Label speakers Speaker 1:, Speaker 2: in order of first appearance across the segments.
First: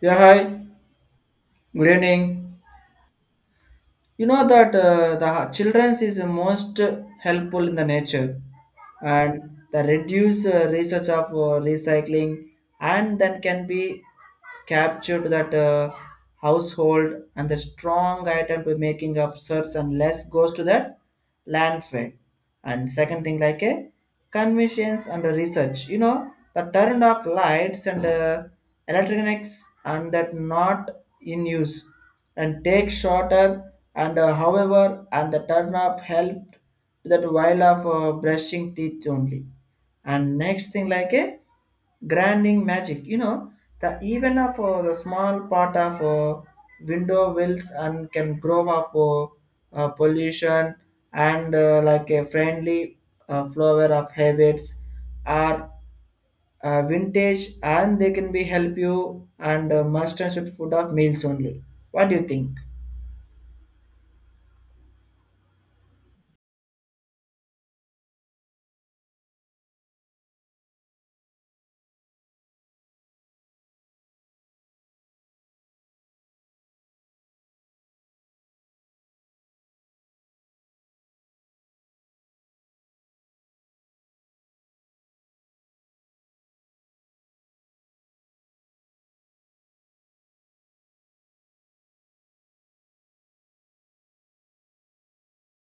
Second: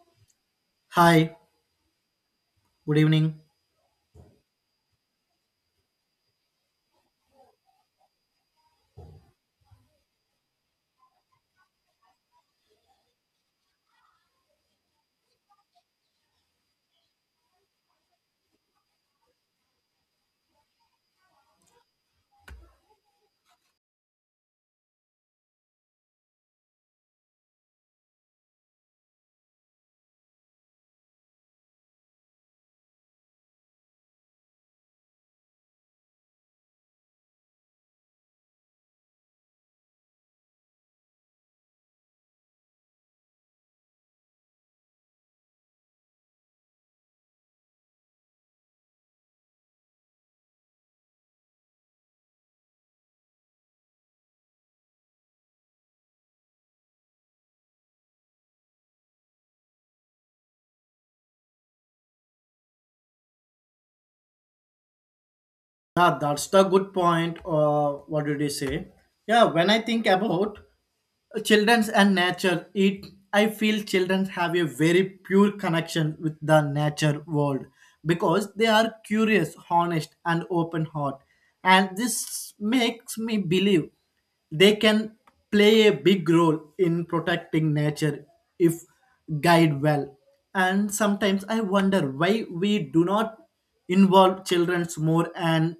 Speaker 1: Yeah, hi.
Speaker 2: Hi,
Speaker 1: Good evening.
Speaker 2: good evening.
Speaker 1: You know that the children's is most helpful in the nature, and the reduce research of recycling, and then can be captured that household and the strong item to making up search and less goes to that landfill. And second thing like a convenience and a research, you know, the turn off lights and electronics and that not in use and take shorter and however and the turn off helped that while of brushing teeth only. And next thing like a grinding magic, you know, the even of the small part of window wills and can grow up pollution and like a friendly flower of habits are vintage and they can be help you and must and should food of meals only. What do you think?
Speaker 2: Yeah, that's the good point. What did you say? Yeah, when I think about children's and nature it I feel children have a very pure connection with the nature world, because they are curious, honest and open heart, and this makes me believe they can play a big role in protecting nature if guide well. And sometimes I wonder why we do not involve children more and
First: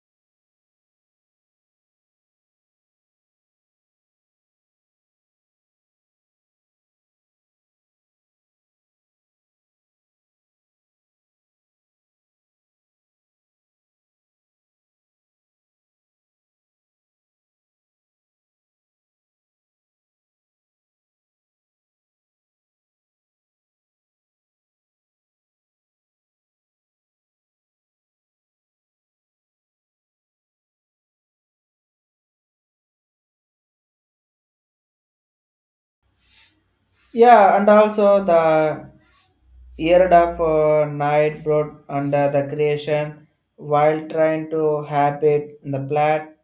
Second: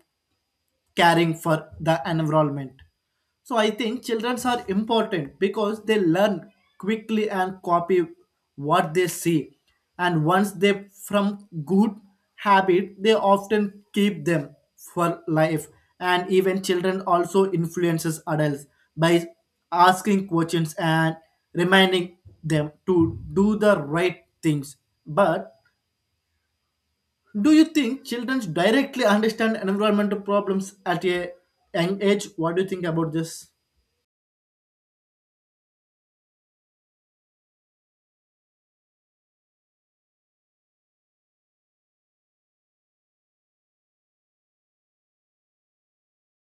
Speaker 2: caring for the environment. So I think children are important because they learn quickly and copy what they see. And once they from good habit, they often keep them for life. And even children also influences adults by asking questions and reminding them to do the right things. But do you think children directly understand environmental problems at a young age? What do you think about this?
Speaker 1: Yeah, and also the Year of night brought under the creation while trying to habit the plat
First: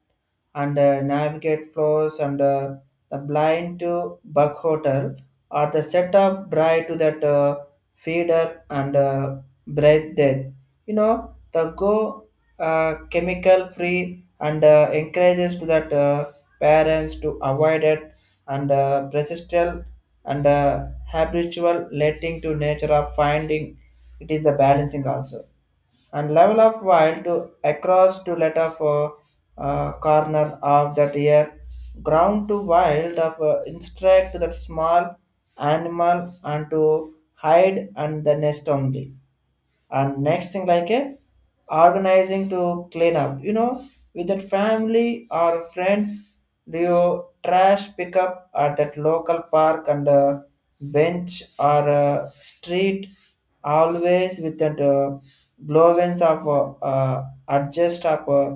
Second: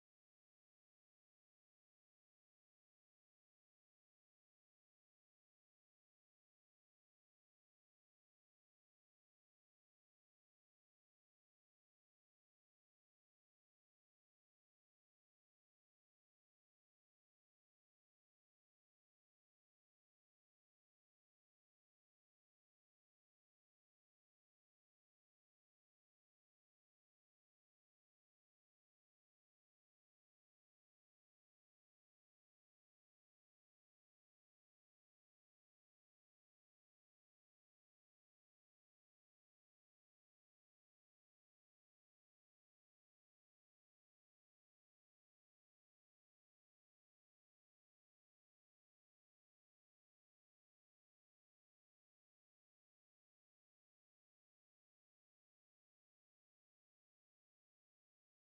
Speaker 1: and navigate floors and the blind to bug hotel or the setup bright to that feeder and bread death. You know, the go chemical free and encourages to that parents to avoid it and persistent and habitual letting to nature of finding it is the balancing also and level of while to across to let of corner of that ear ground to wild of instruct that small animal and to hide and the nest only. And next thing like a organizing to clean up, you know, with that family or friends do you trash pickup at that local park and bench or street always with that glowance of adjust of uh,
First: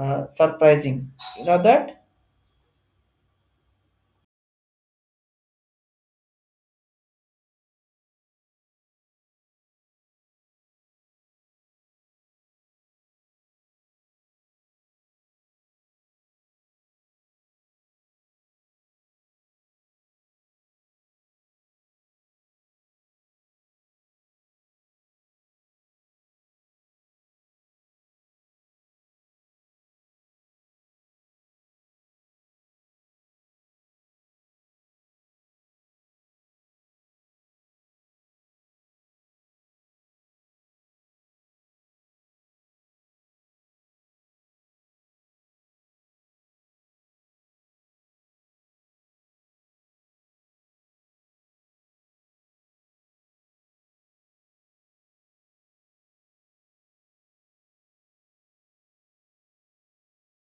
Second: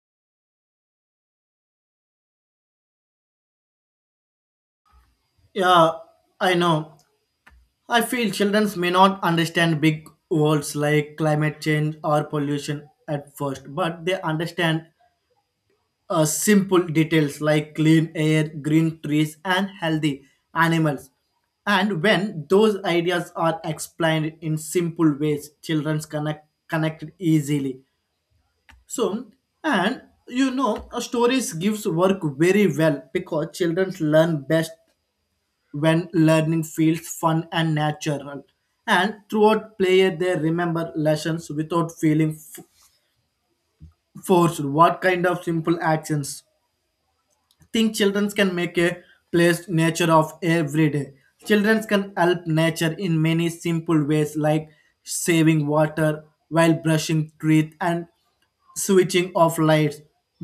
Speaker 1: uh, surprising, you know that.
Speaker 2: Yeah, I know. I feel children may not understand big words like climate change or pollution at first, but they understand simple details like clean air, green trees, and healthy animals. And when those ideas are explained in simple ways, children connected easily. So, and you know, stories gives work very well because children learn best when learning feels fun and natural. And throughout play, they remember lessons without feeling forced. What kind of simple actions? Think children can make a place nature of every day. Children can help nature in many simple ways like saving water while brushing teeth and switching off lights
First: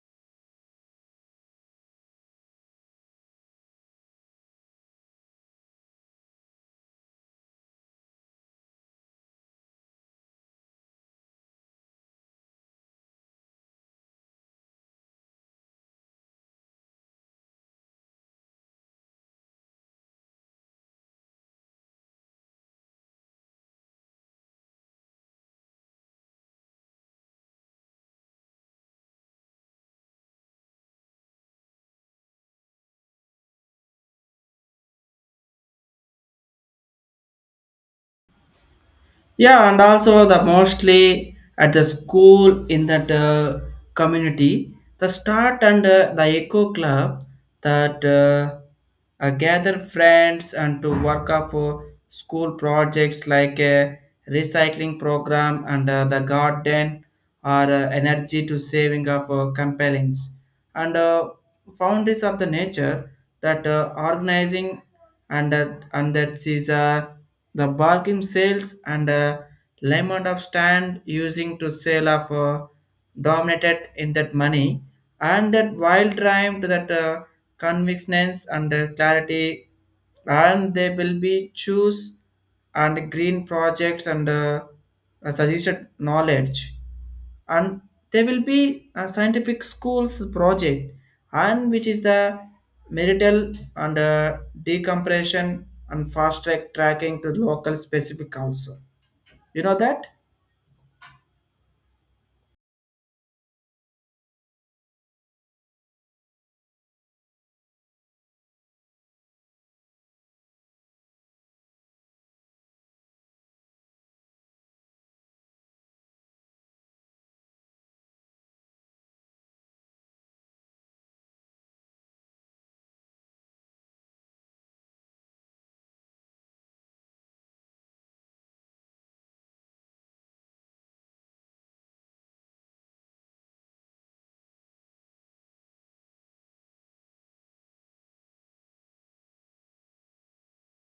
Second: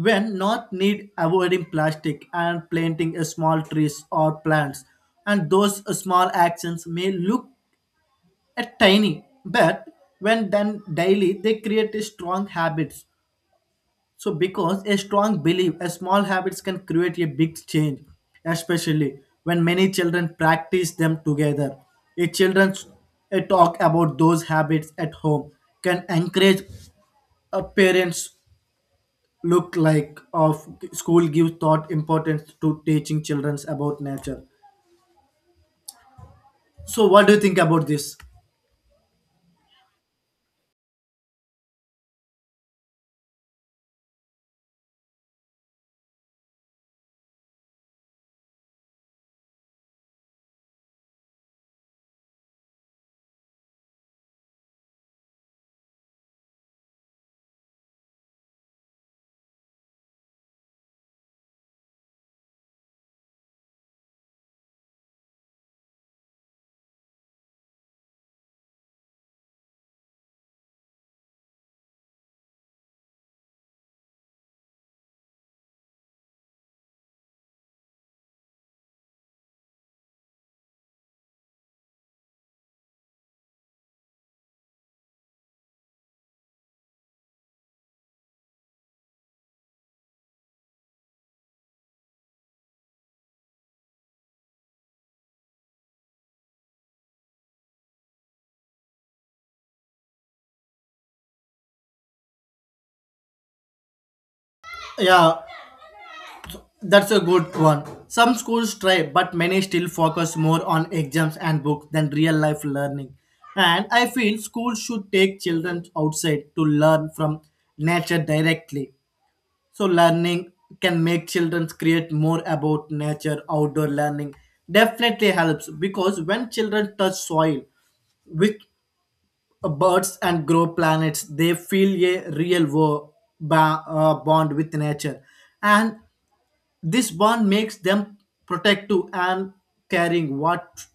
Speaker 2: when not need, avoiding plastic and planting a small trees or plants. And those small actions may look a tiny, but when done daily they create a strong habits. So, because a strong belief, a small habits can create a big change, especially when many children practice them together. A children's a talk about those habits at home can encourage a parents look like of school give thought importance to teaching children about nature. So, what do you think about this?
Speaker 1: Yeah, and also the mostly at the school in that community, the start and the echo club that gather friends and to work up for school projects like a recycling program and the garden or energy to saving of compellings and founders of the nature that organizing and that is the bargain sales and lemon of stand using to sale of dominated in that money and that wild drive to that convictions and clarity and they will be choose and green projects and suggested knowledge. And there will be a scientific schools project and which is the marital and decompression and fast tracking to local specific also, you know that.
Speaker 2: Yeah, that's a good one. Some schools try, but many still focus more on exams and books than real life learning. And I feel schools should take children outside to learn from nature directly. So, learning can make children create more about nature. Outdoor learning definitely helps because when children touch soil with birds and grow planets, they feel a real bond with nature. And this bond makes them protective and caring. What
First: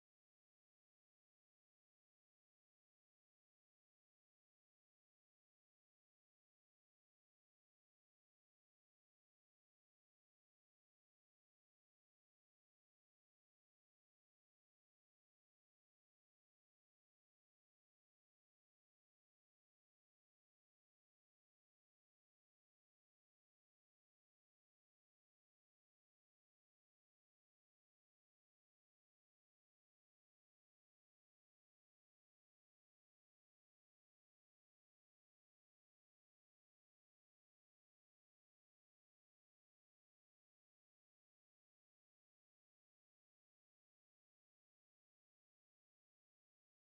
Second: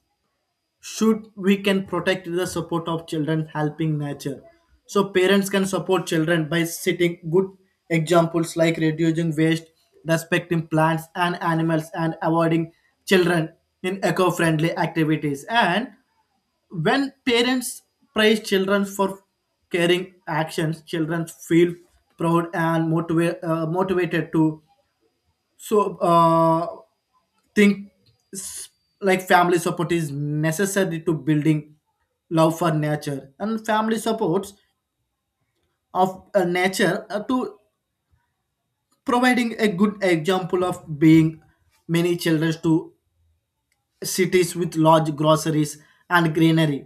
Speaker 2: should we can protect the support of children, helping nature. So parents can support children by setting good examples like reducing waste, respecting plants and animals, and avoiding children in eco-friendly activities. And when parents praise children for caring actions, children feel proud and motivated to so, think s- like family support is necessary to building love for nature. And family supports of nature to providing a good example of being many children to cities with large groceries and greenery,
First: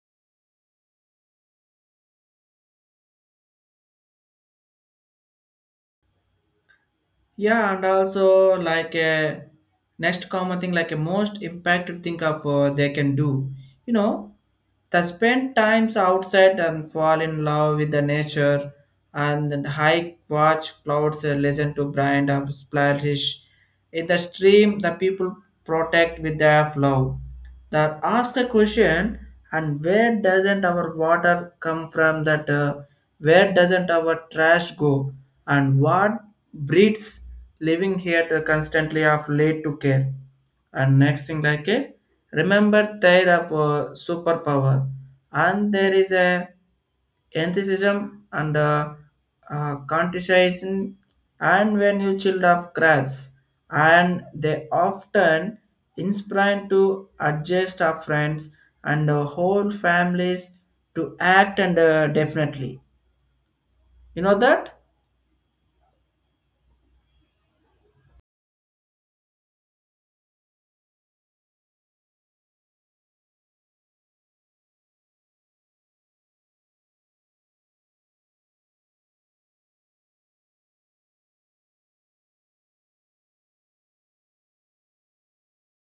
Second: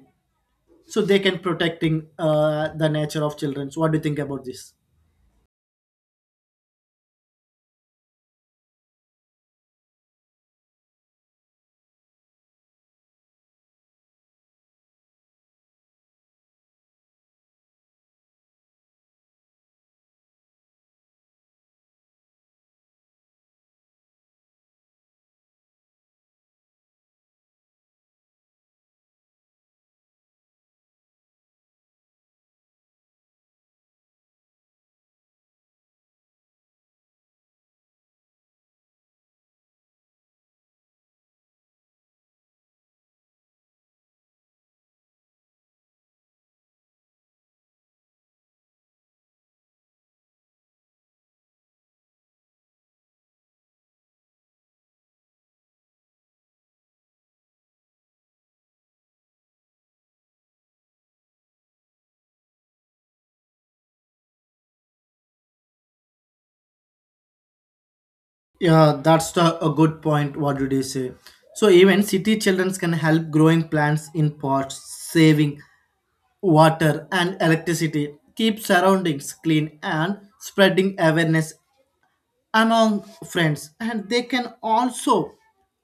Speaker 2: so they can protecting the nature of children. So what do you think about this?
Speaker 1: Yeah, and also like a next common thing like a most impacted thing of they can do. You know, the spend times outside and fall in love with the nature, and then hike, watch clouds, listen to brand of splashes in the stream. The people protect with their love that ask a question, and where doesn't our water come from that where doesn't our trash go and what breeds living here to constantly of late to care. And next thing like a remember their superpower and there is a enthusiasm and conscientiousness and when you child of cracks and they often inspire to adjust our friends and whole families to act and definitely, you know that.
Speaker 2: Yeah, that's a good point. What did you say? So even city children can help growing plants in pots, saving water and electricity, keep surroundings clean and spreading awareness among friends. And they can also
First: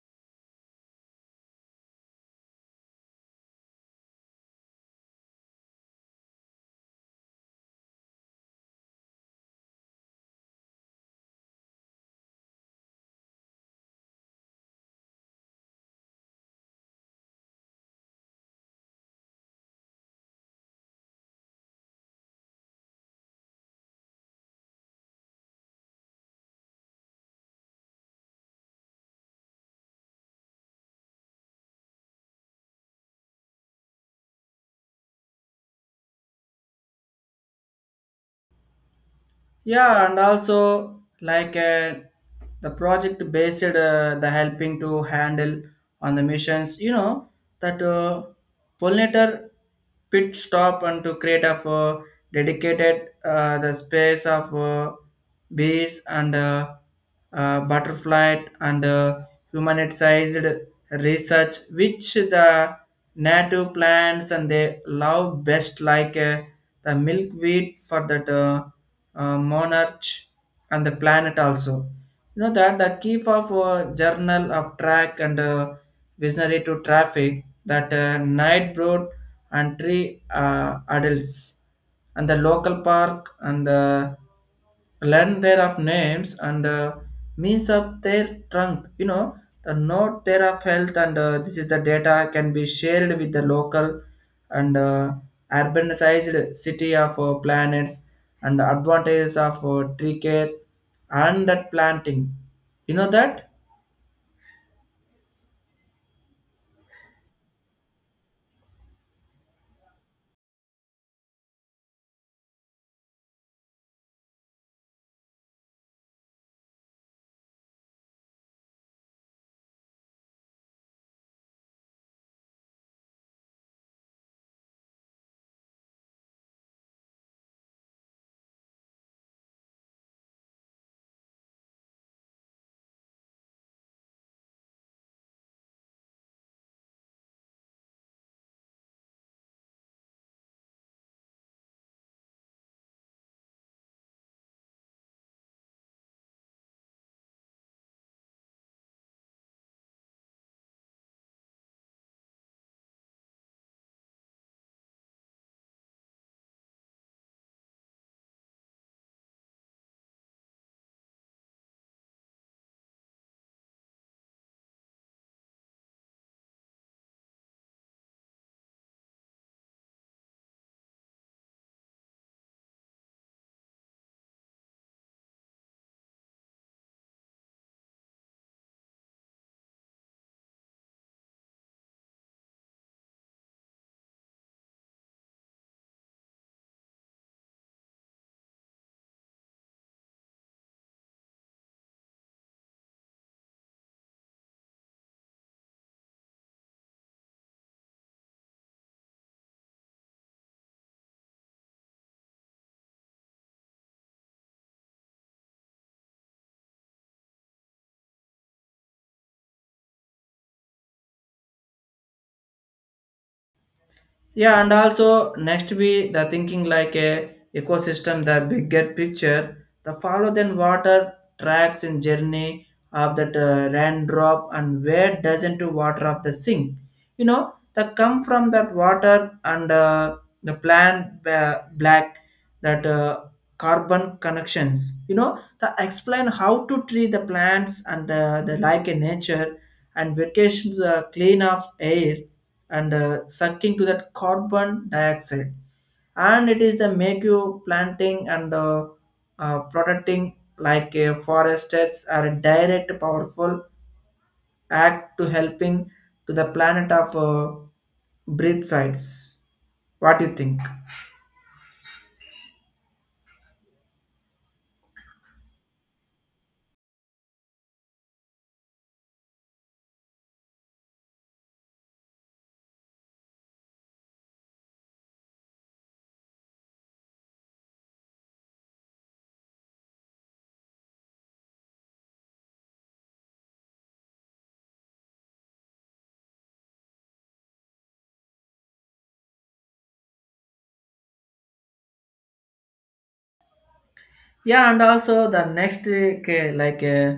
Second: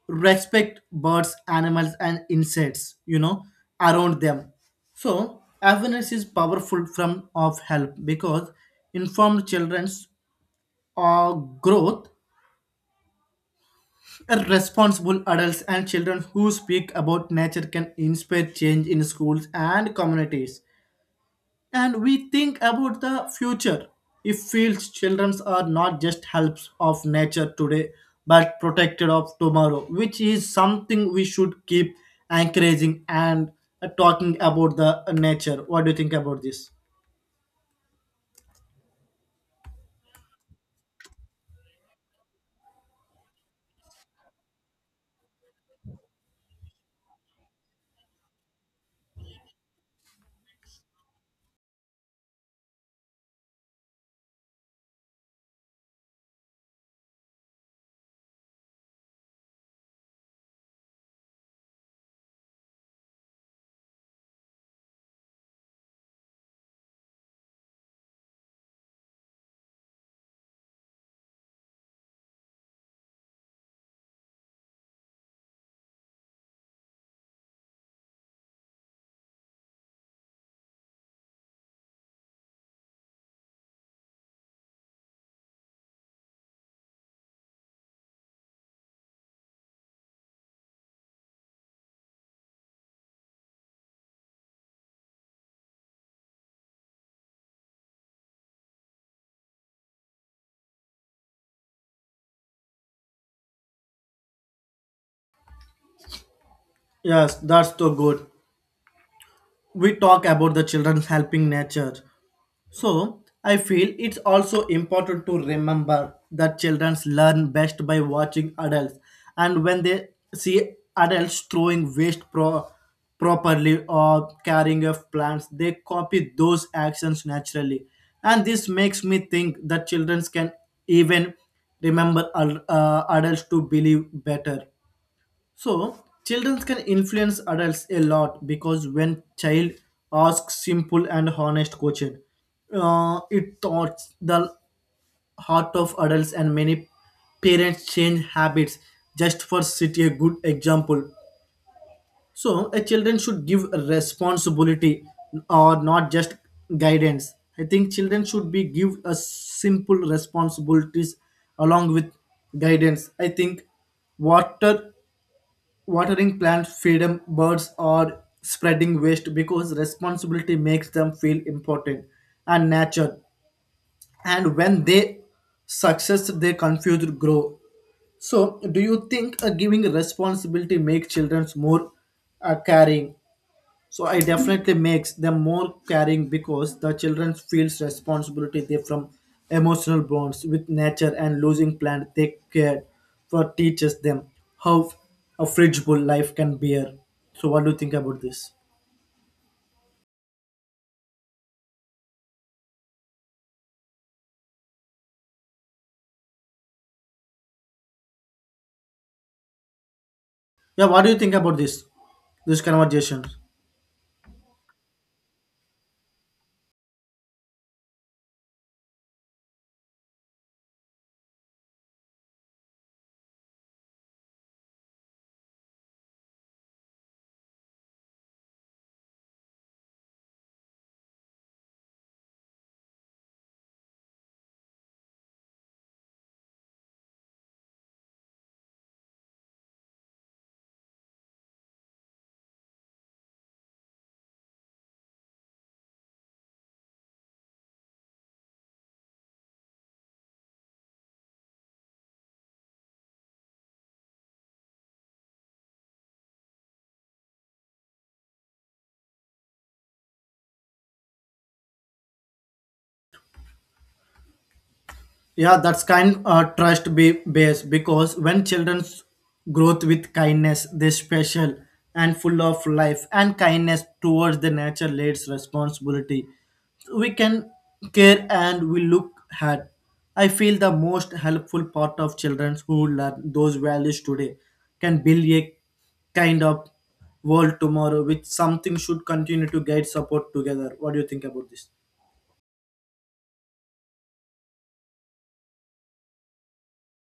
Speaker 2: respect birds, animals and insects, you know, around them. So awareness is powerful form of help because informed children's growth responsible adults, and children who speak about nature can inspire change in schools and communities. And we think about the future. It feels children are not just helps of nature today, but protected of tomorrow, which is something we should keep encouraging and talking about the nature. What do you think about this?
Speaker 1: Yeah, and also like the project based the helping to handle on the missions. You know that pollinator pit stop and to create a dedicated the space of bees and butterfly and human-sized research, which the native plants and they love best, like the milkweed for that. Monarch and the planet also, you know that the key of journal of track and visionary to traffic that night broad and three adults and the local park and learn their of names and means of their trunk, you know, the note there of health and this is the data can be shared with the local and urbanized city of planets and advantages of tree care and that planting, you know that.
Speaker 2: Yes, that's so good. We talk about the children helping nature. So, I feel it's also important to remember that children learn best by watching adults, and when they see adults throwing waste properly or carrying off plants, they copy those actions naturally. And this makes me think that children can even remember adults to believe better. So, children can influence adults a lot because when child asks simple and honest question, it thoughts the heart of adults, and many parents change habits just for city a good example. So, a children should give responsibility or not just guidance. I think children should be give a simple responsibilities along with guidance. I think water watering plants, feed birds, or spreading waste because responsibility makes them feel important and natural. And when they success, they confused grow. So, do you think giving responsibility make children more caring. So I definitely makes them more caring because the children feels responsibility they from emotional bonds with nature, and losing plant they care for teaches them how a fragile life can bear. So what do you think about this? Yeah, what do you think about this? This conversation.
Speaker 1: Yeah, and also next be the thinking like a ecosystem, the bigger picture, the follow then water tracks in journey of that raindrop and where doesn't to water of the sink. You know, that come from that water and the black that carbon connections. You know, the explain how to treat the plants and the like in nature and vacation to the clean of air and sucking to that carbon dioxide and it is the make you planting and protecting like a forests are a direct powerful act to helping to the planet of breath sites. What do you think?
Speaker 2: Yeah, that's kind trust be based because when children's growth with kindness, they special and full of life, and kindness towards the nature leads responsibility. We can care and we look at. I feel the most helpful part of children who learn those values today can build a kind of world tomorrow, which something should continue to guide support together. What do you think about this?
Speaker 1: Yeah, and also the next like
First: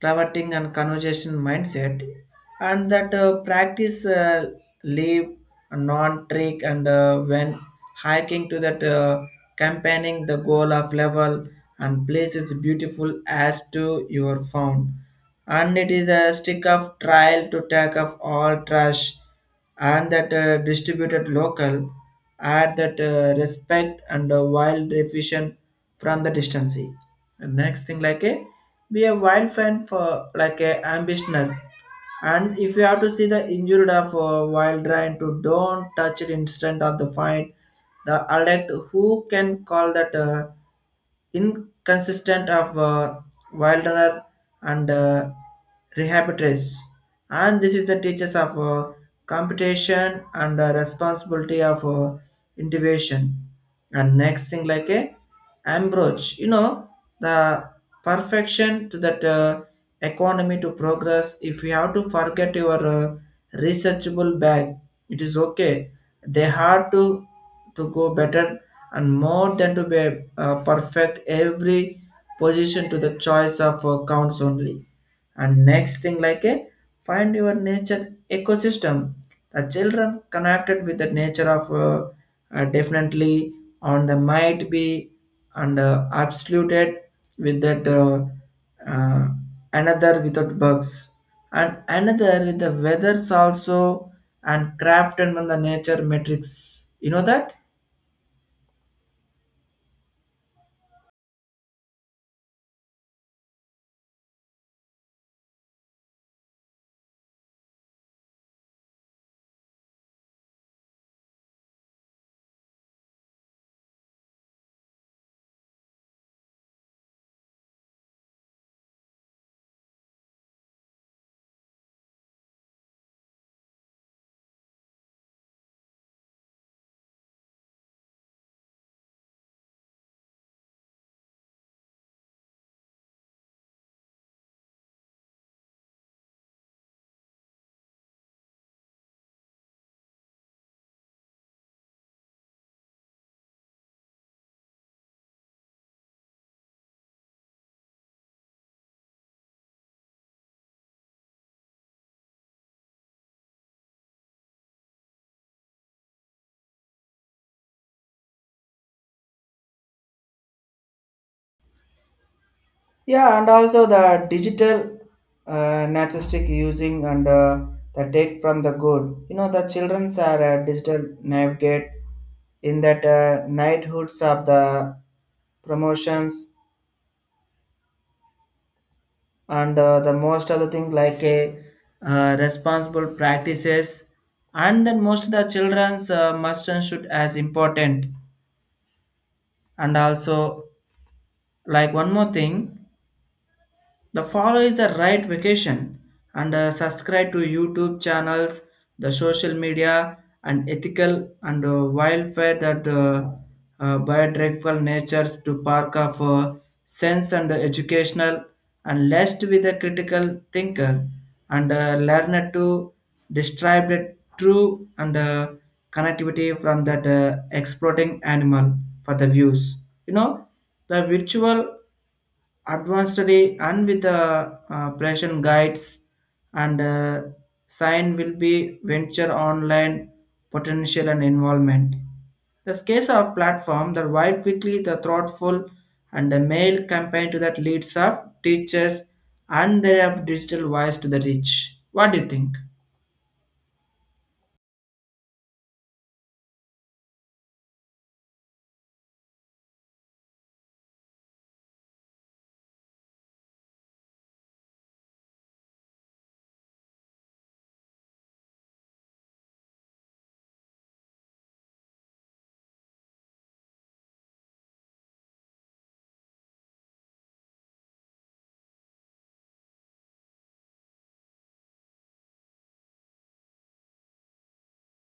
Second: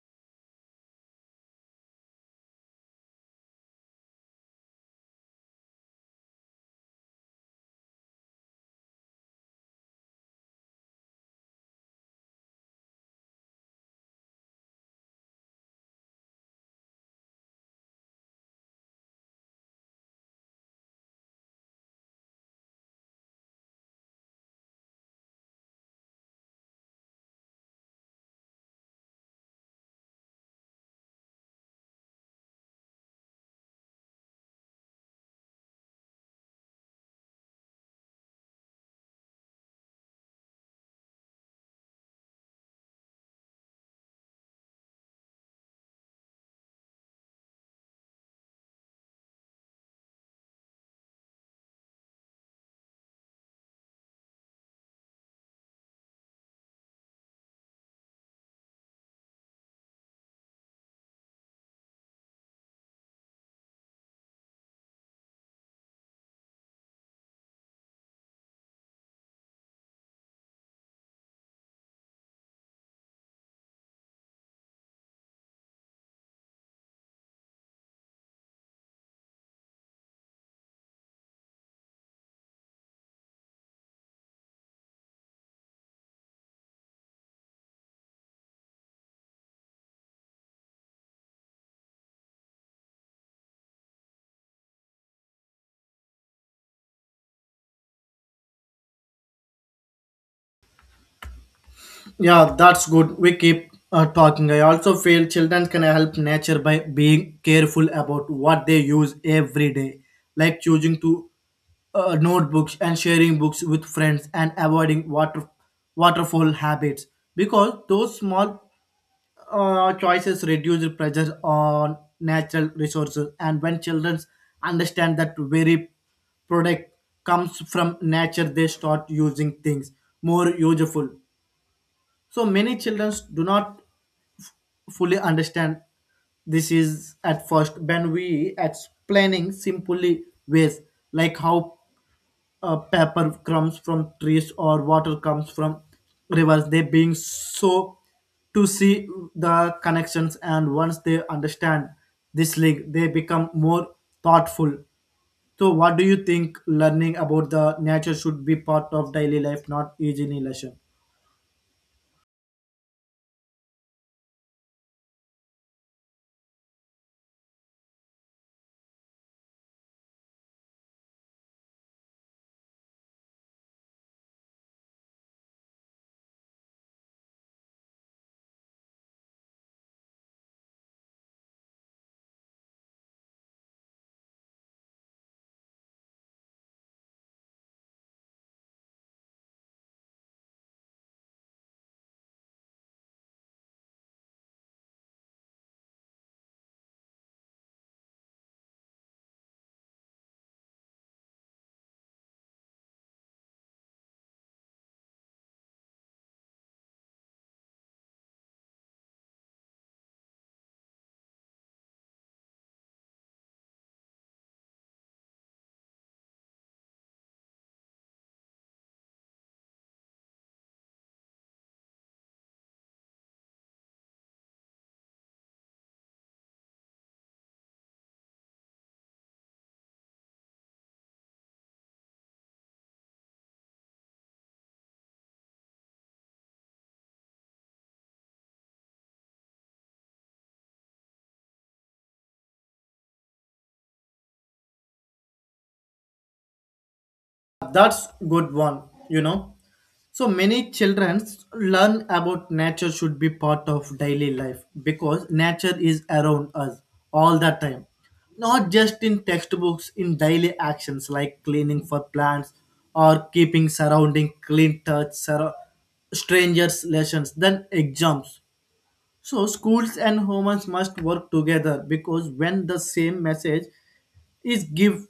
Speaker 1: traverting and conversation mindset and that practice leave non-trick and when hiking to that campaigning the goal of level and place is beautiful as to your found and it is a stick of trial to take off all trash and that distributed local add that respect and wild efficient from the distance. And next thing like a be a wild fan for like a ambitioner. And if you have to see the injured of a wild lion to don't touch it instant of the find the alert who can call that inconsistent of wild runner and rehabilitators. And this is the teachers of computation and responsibility of innovation. And next thing like a Ambrose, you know, the perfection to that economy to progress. If you have to forget your researchable bag, it is okay. They have to go better and more than to be perfect every position to the choice of counts only. And next thing like a find your nature ecosystem. The children connected with the nature of definitely on the might be and absoluted with that uh, another without bugs and another with the weathers also and crafted on the nature matrix, you know that.
Speaker 2: Yeah, that's good. We keep talking. I also feel children can help nature by being careful about what they use every day, like choosing to notebooks and sharing books with friends and avoiding water waterfall habits because those small choices reduce the pressure on natural resources. And when children understand that very product comes from nature, they start using things more useful. So many children do not fully understand this is at first, when we explaining simply ways like how paper comes from trees or water comes from rivers. They being so to see the connections, and once they understand this link, they become more thoughtful. So what do you think learning about the nature should be part of daily life, not easy lesson?
Speaker 1: Yeah, and also the digital naturalistic using and the take from the good, you know, the childrens are digital navigate in that knighthoods of the promotions and the most of the thing like a responsible practices and then most of the children's must and should as important. And also like one more thing. The follow is the right vacation and subscribe to YouTube channels, the social media, and ethical and wildfire that biodegradable natures to park of sense and educational and lest with a critical thinker and learner to describe the true and connectivity from that exploiting animal for the views. You know, the virtual advanced study and with the operation guides and sign will be venture online potential and involvement. The scale of platform that wide quickly the thoughtful and the mail campaign to that leads of teachers and their digital voice to the rich. What do you think?
Speaker 2: That's good one, you know. So many children learn about nature should be part of daily life because nature is around us all the time. Not just in textbooks, in daily actions like cleaning for plants or keeping surrounding clean touch, surround strangers lessons, then exams. So schools and homes must work together because when the same message is give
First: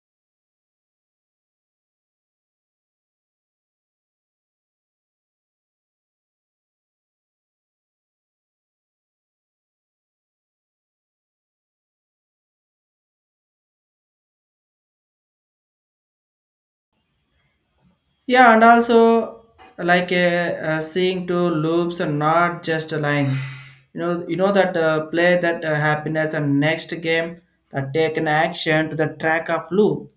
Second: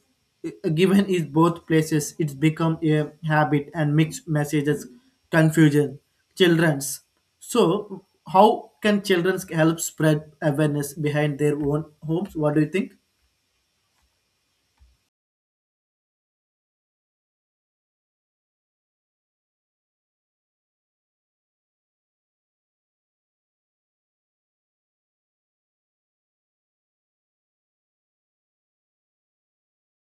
Speaker 2: given in both places, it's become a habit, and mixed messages confusion children's. So how can children help spread awareness behind their own homes? What do you think?
Speaker 1: Yeah, and also like seeing two loops and not just lines. You know that play that happiness and next game that take an action to the track of loop.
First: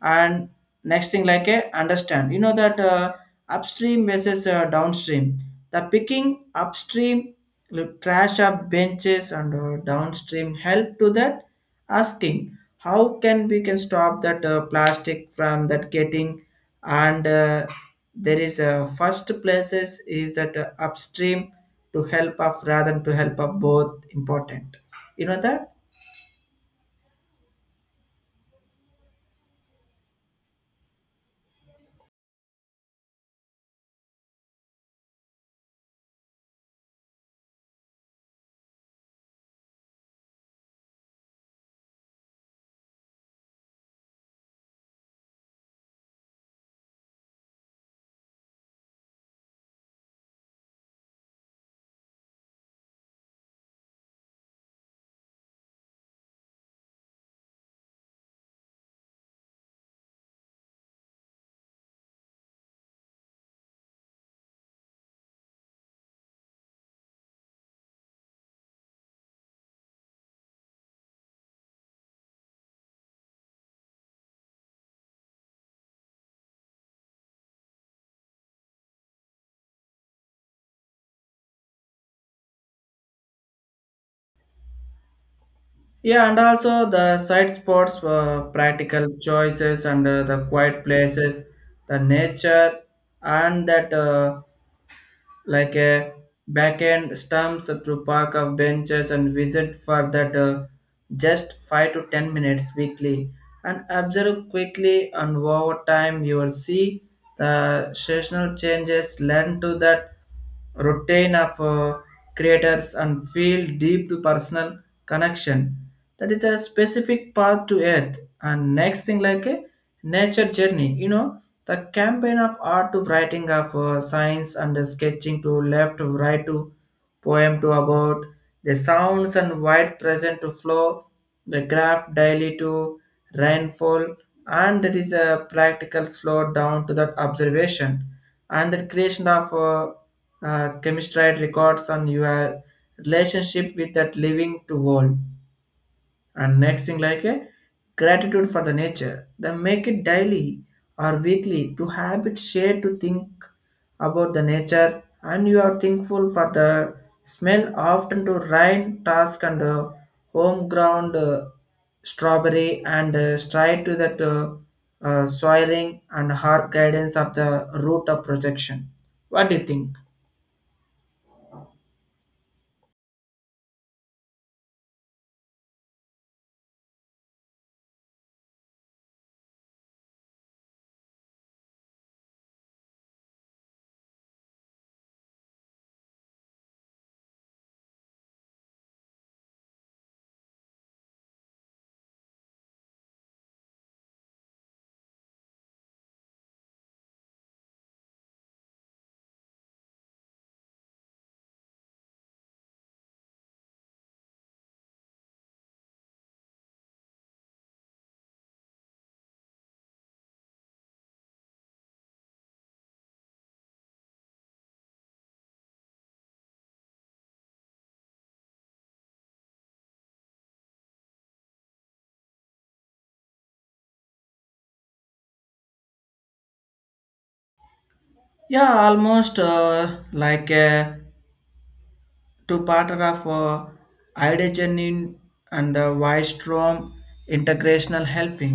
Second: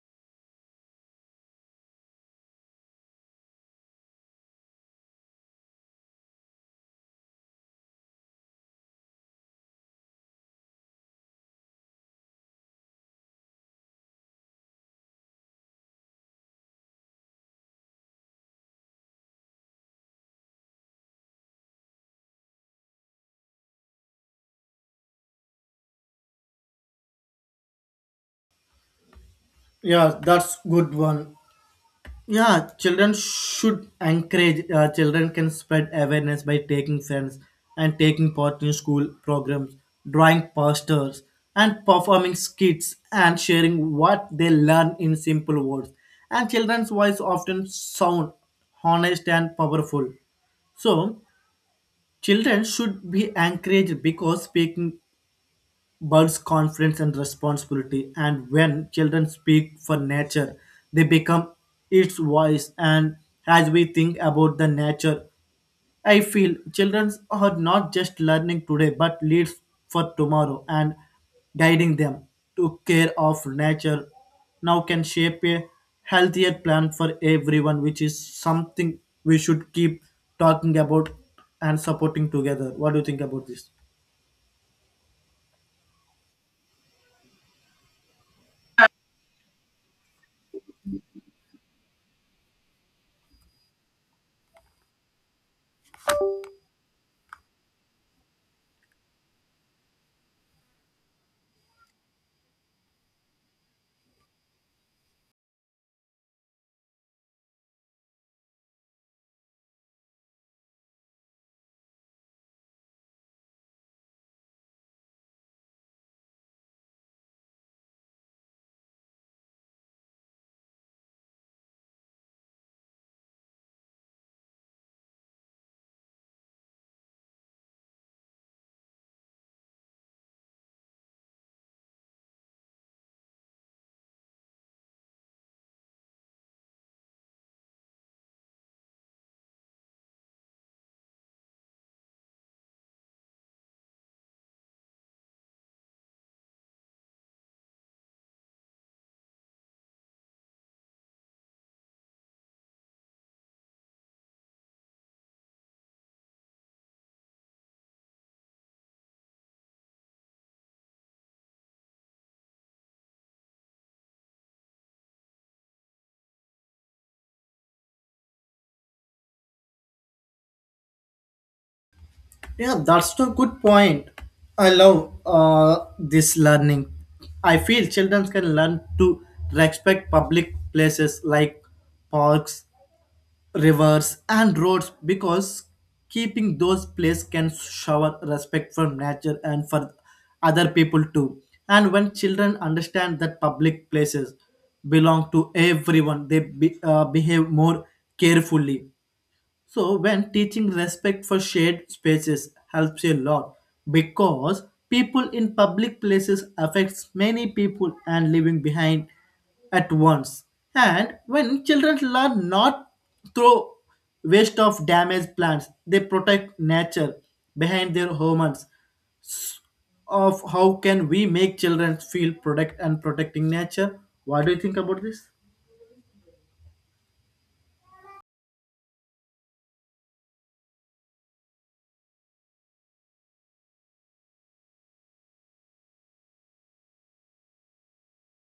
Speaker 1: And next thing like a understand, you know that upstream versus downstream the picking upstream look, trash up benches and downstream help to that asking how can we can stop that plastic from that getting and there is a first places is that upstream to help of rather than to help of both important, you know that.
Speaker 2: Yeah, that's good one. Yeah, children should encourage. Children can spread awareness by taking friends and taking part in school programs, drawing posters, and performing skits and sharing what they learn in simple words. And children's voice often sound honest and powerful. So, children should be encouraged because speaking builds confidence and responsibility. And when children speak for nature, they become its voice. And as we think about the nature, I feel children are not just learning today but leads for tomorrow, and guiding them to care of nature now can shape a healthier plan for everyone, which is something we should keep talking about and supporting together. What do you think about this?
Speaker 1: Yeah, and also the side spots were practical choices and the quiet places, the nature, and that like a back end stumps to park of benches and visit for that just 5 to 10 minutes weekly and observe quickly, and over time you will see the seasonal changes learn to that routine of creators and feel deep to personal connection. That is a specific path to earth. And next thing like a nature journey, you know, the campaign of art to writing of science and the sketching to left to right to poem to about the sounds and wide present to flow, the graph daily to rainfall, and that is a practical slow down to that observation and the creation of chemistry records on your relationship with that living to world. And next thing like a gratitude for the nature. Then make it daily or weekly to habit share to think about the nature and you are thankful for the smell often to rain task and home ground strawberry and stride to that soiling and hard guidance of the root of projection. What do you think?
Speaker 2: Yeah, that's a good point. I love this learning. I feel children can learn to respect public places like parks, rivers, and roads because keeping those places can shower respect for nature and for other people too. And when children understand that public places belong to everyone, they behave more carefully. So, when teaching respect for shared spaces helps a lot because people in public places affects many people and leaving behind at once. And when children learn not through waste of damaged plants, they protect nature behind their homes. Of how can we make children feel protect and protecting nature? What do you think about this?
Speaker 1: Yeah, almost like a to partner of IDGENIN and the Wystrom Integrational Helping.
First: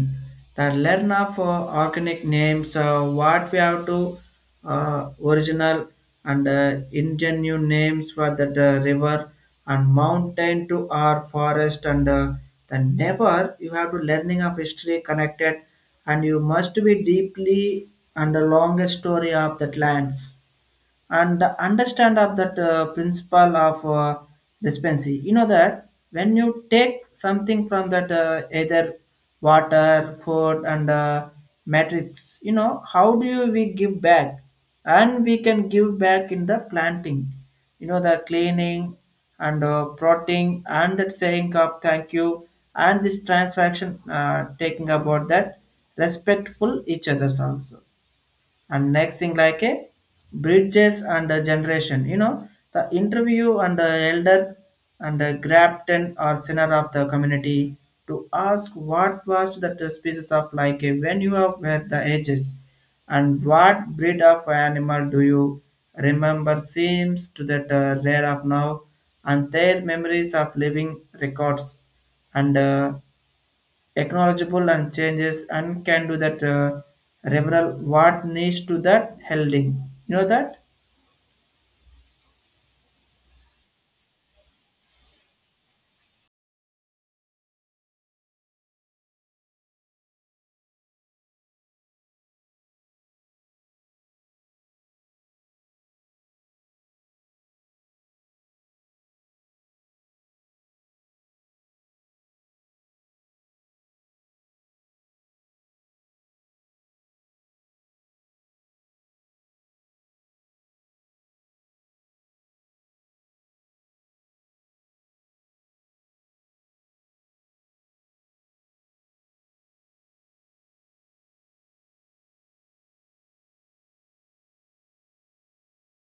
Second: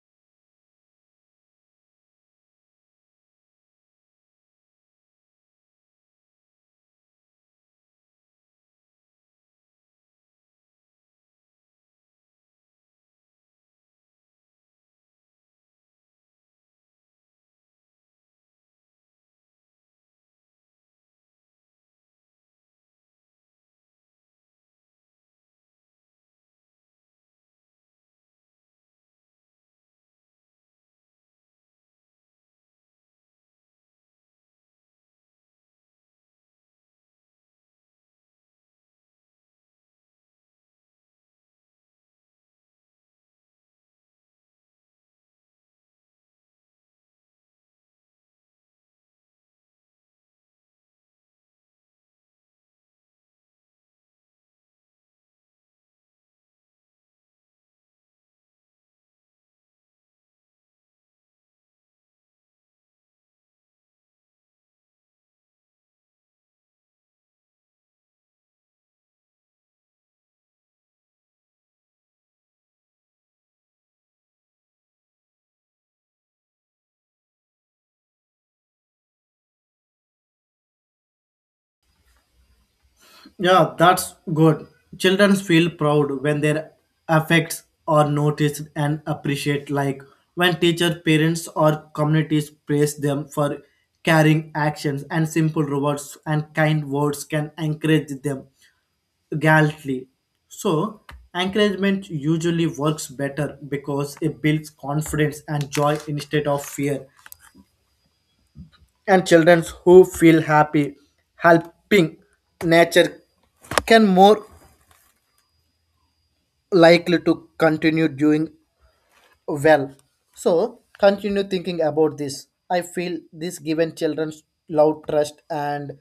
Speaker 1: The learn of organic names, what we have to original and ingenuous names for the river and mountain to our forest and the never you have to learning of history connected and you must be deeply and the longer story of that lands and the understand of that principle of dispensi, you know that when you take something from that either water food and matrix, you know how do you we give back and we can give back in the planting, you know the cleaning and protein and that saying of thank you and this transaction taking about that respectful each others also. And next thing like a bridges and a generation, you know, the interview and the elder and the grafton or sinner of the community to ask what was that species of like a when you are were the ages and what breed of animal do you remember seems to that rare of now and their memories of living records and technological and changes and can do that reveral what needs to that holding, you know that.
Speaker 2: Yeah, that's good. Children feel proud when their effects are noticed and appreciated, like when teacher, parents, or communities praise them for caring actions, and simple rewards and kind words can encourage them gallantly. So, encouragement usually works better because it builds confidence and joy instead of fear. And children who feel happy helping nature can more likely to continue doing well. So continue thinking about this. I feel this given children's love trust and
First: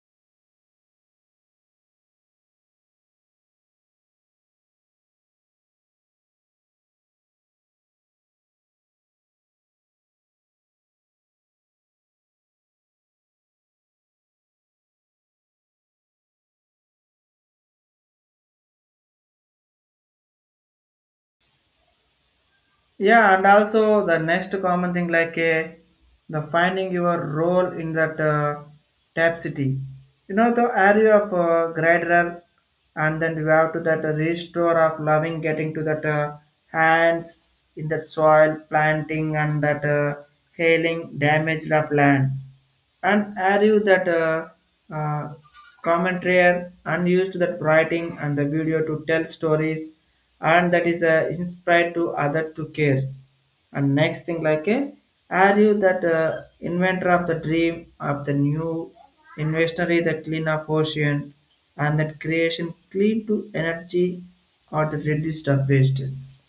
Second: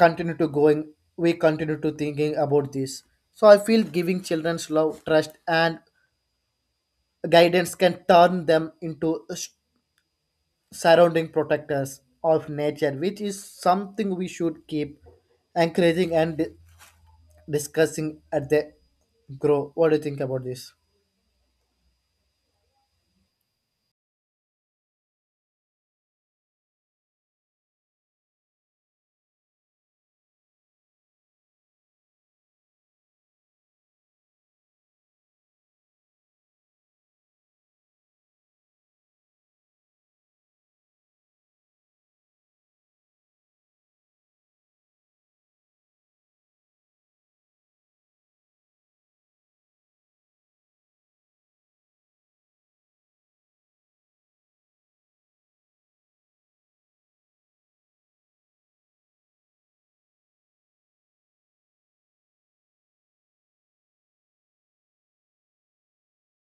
Speaker 2: continue to going, we continue to thinking about this. So I feel giving children's love trust and guidance can turn them into surrounding protectors of nature, which is something we should keep encouraging and discussing at the grow. What do you think about this?
Speaker 1: Yeah, and also the next common thing like the finding your role in that tap city, you know the area of gradual and then you have to that restore of loving getting to that hands in the soil planting and that hailing damaged of land. And are you that uh, commentary and used that writing and the video to tell stories and that is inspired to other to care. And next thing like a are you that inventor of the dream of the new inventory the clean of ocean and that creation clean to energy or the reduced of wastes.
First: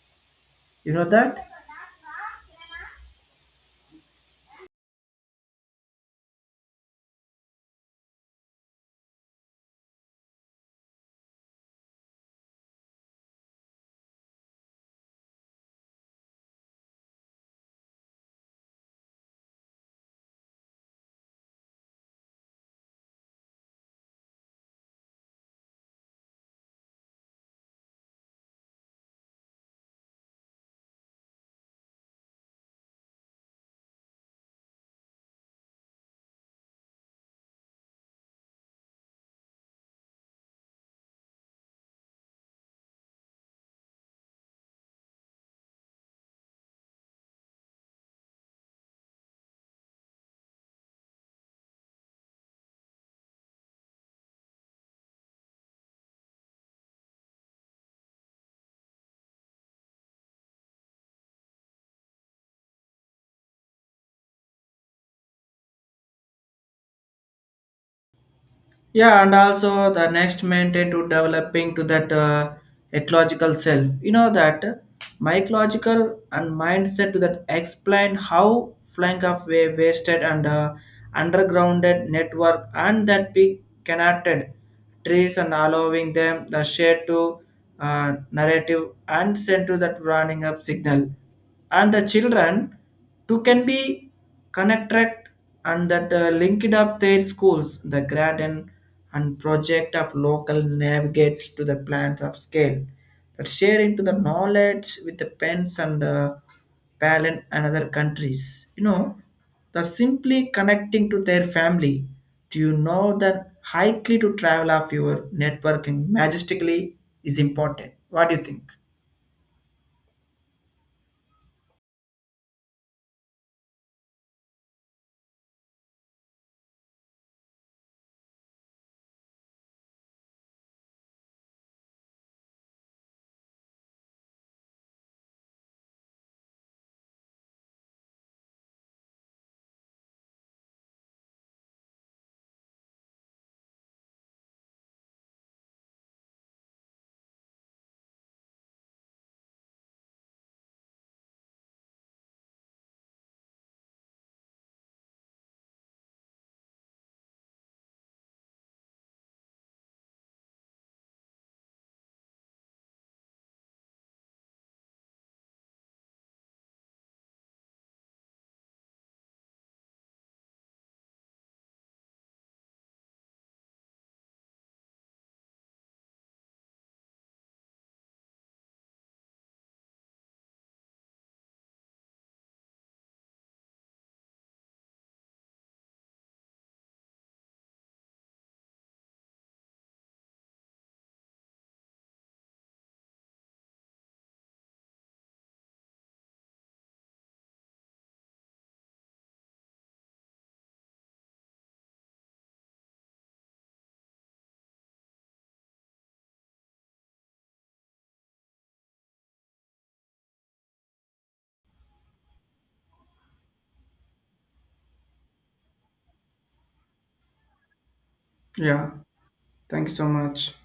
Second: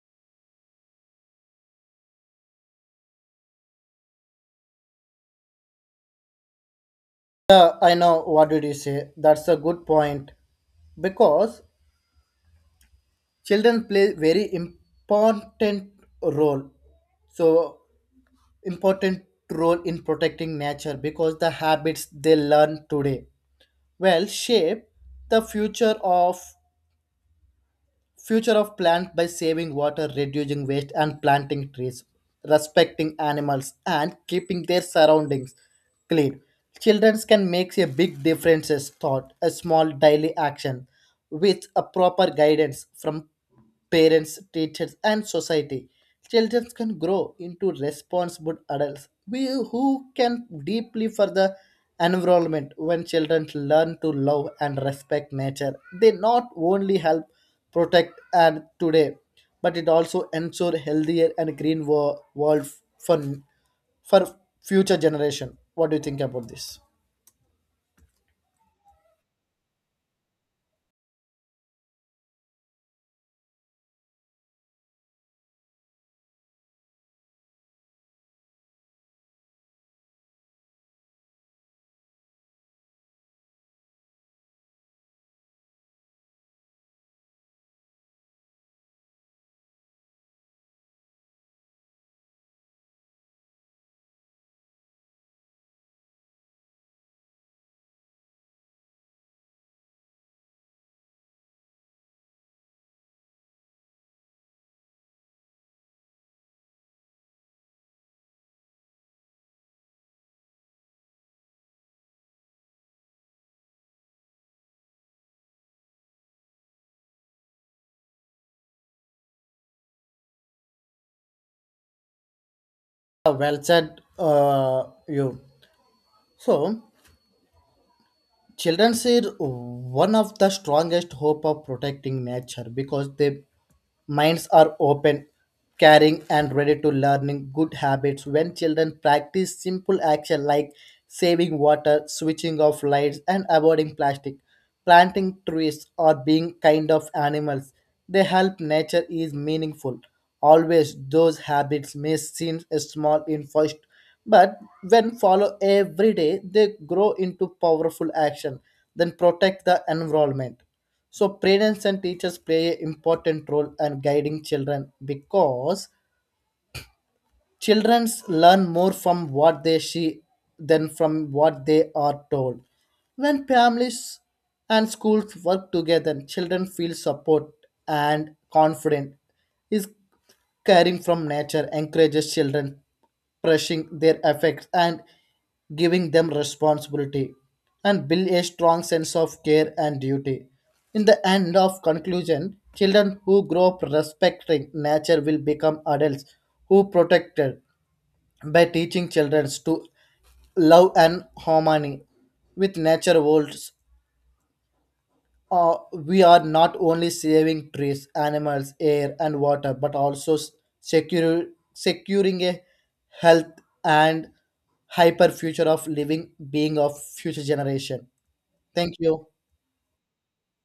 Speaker 1: You know that?
Speaker 2: Yeah, I know. What did you say? That's a good point. Because children play very important role. So important role in protecting nature because the habits they learn today will shape the future of plant by saving water, reducing waste and planting trees, respecting animals and keeping their surroundings clean. Children can make a big difference as thought, a small daily action with a proper guidance from parents, teachers and society. Children can grow into responsible adults who can deeply for the environment. When children learn to love and respect nature, they not only help protect and today, but it also ensure healthier and green world for for future generation. What do you think about this?
Speaker 1: Yeah, and also the next maintain to developing to that ecological self, you know that mycological and mindset to that explain how flank of way wasted and undergrounded network and that be connected trees and allowing them the shade to narrative and send to that running up signal and the children too can be connected and that linked of their schools, the garden and project of local navigates to the plans of scale that share into the knowledge with the pens and parent and other countries. You know, the simply connecting to their family. Do you know that highly to travel of your networking majestically is important? What do you think?
Speaker 2: Well said. Uh, you So children are one of the strongest hope of protecting nature because they minds are open, caring, and ready to learning good habits. When children practice simple action like saving water, switching off lights, and avoiding plastic, planting trees, or being kind of animals, they help nature is meaningful. Always those habits may seem small in first, but when follow every day, they grow into powerful action. Then protect the environment. So parents and teachers play an important role in guiding children because children learn more from what they see than from what they are told. When families and schools work together, children feel support and confident. Is caring from nature encourages children brushing their effects and giving them responsibility, and build a strong sense of care and duty. In the end of conclusion, children who grow up respecting nature will become adults who protect it. By teaching children to love and harmony with nature worlds, we are not only saving trees, animals, air, and water, but also secure, securing a health and hyper future of living being of future generation.
Speaker 1: Yeah,
Speaker 2: Thank you.
Speaker 1: thank you so much.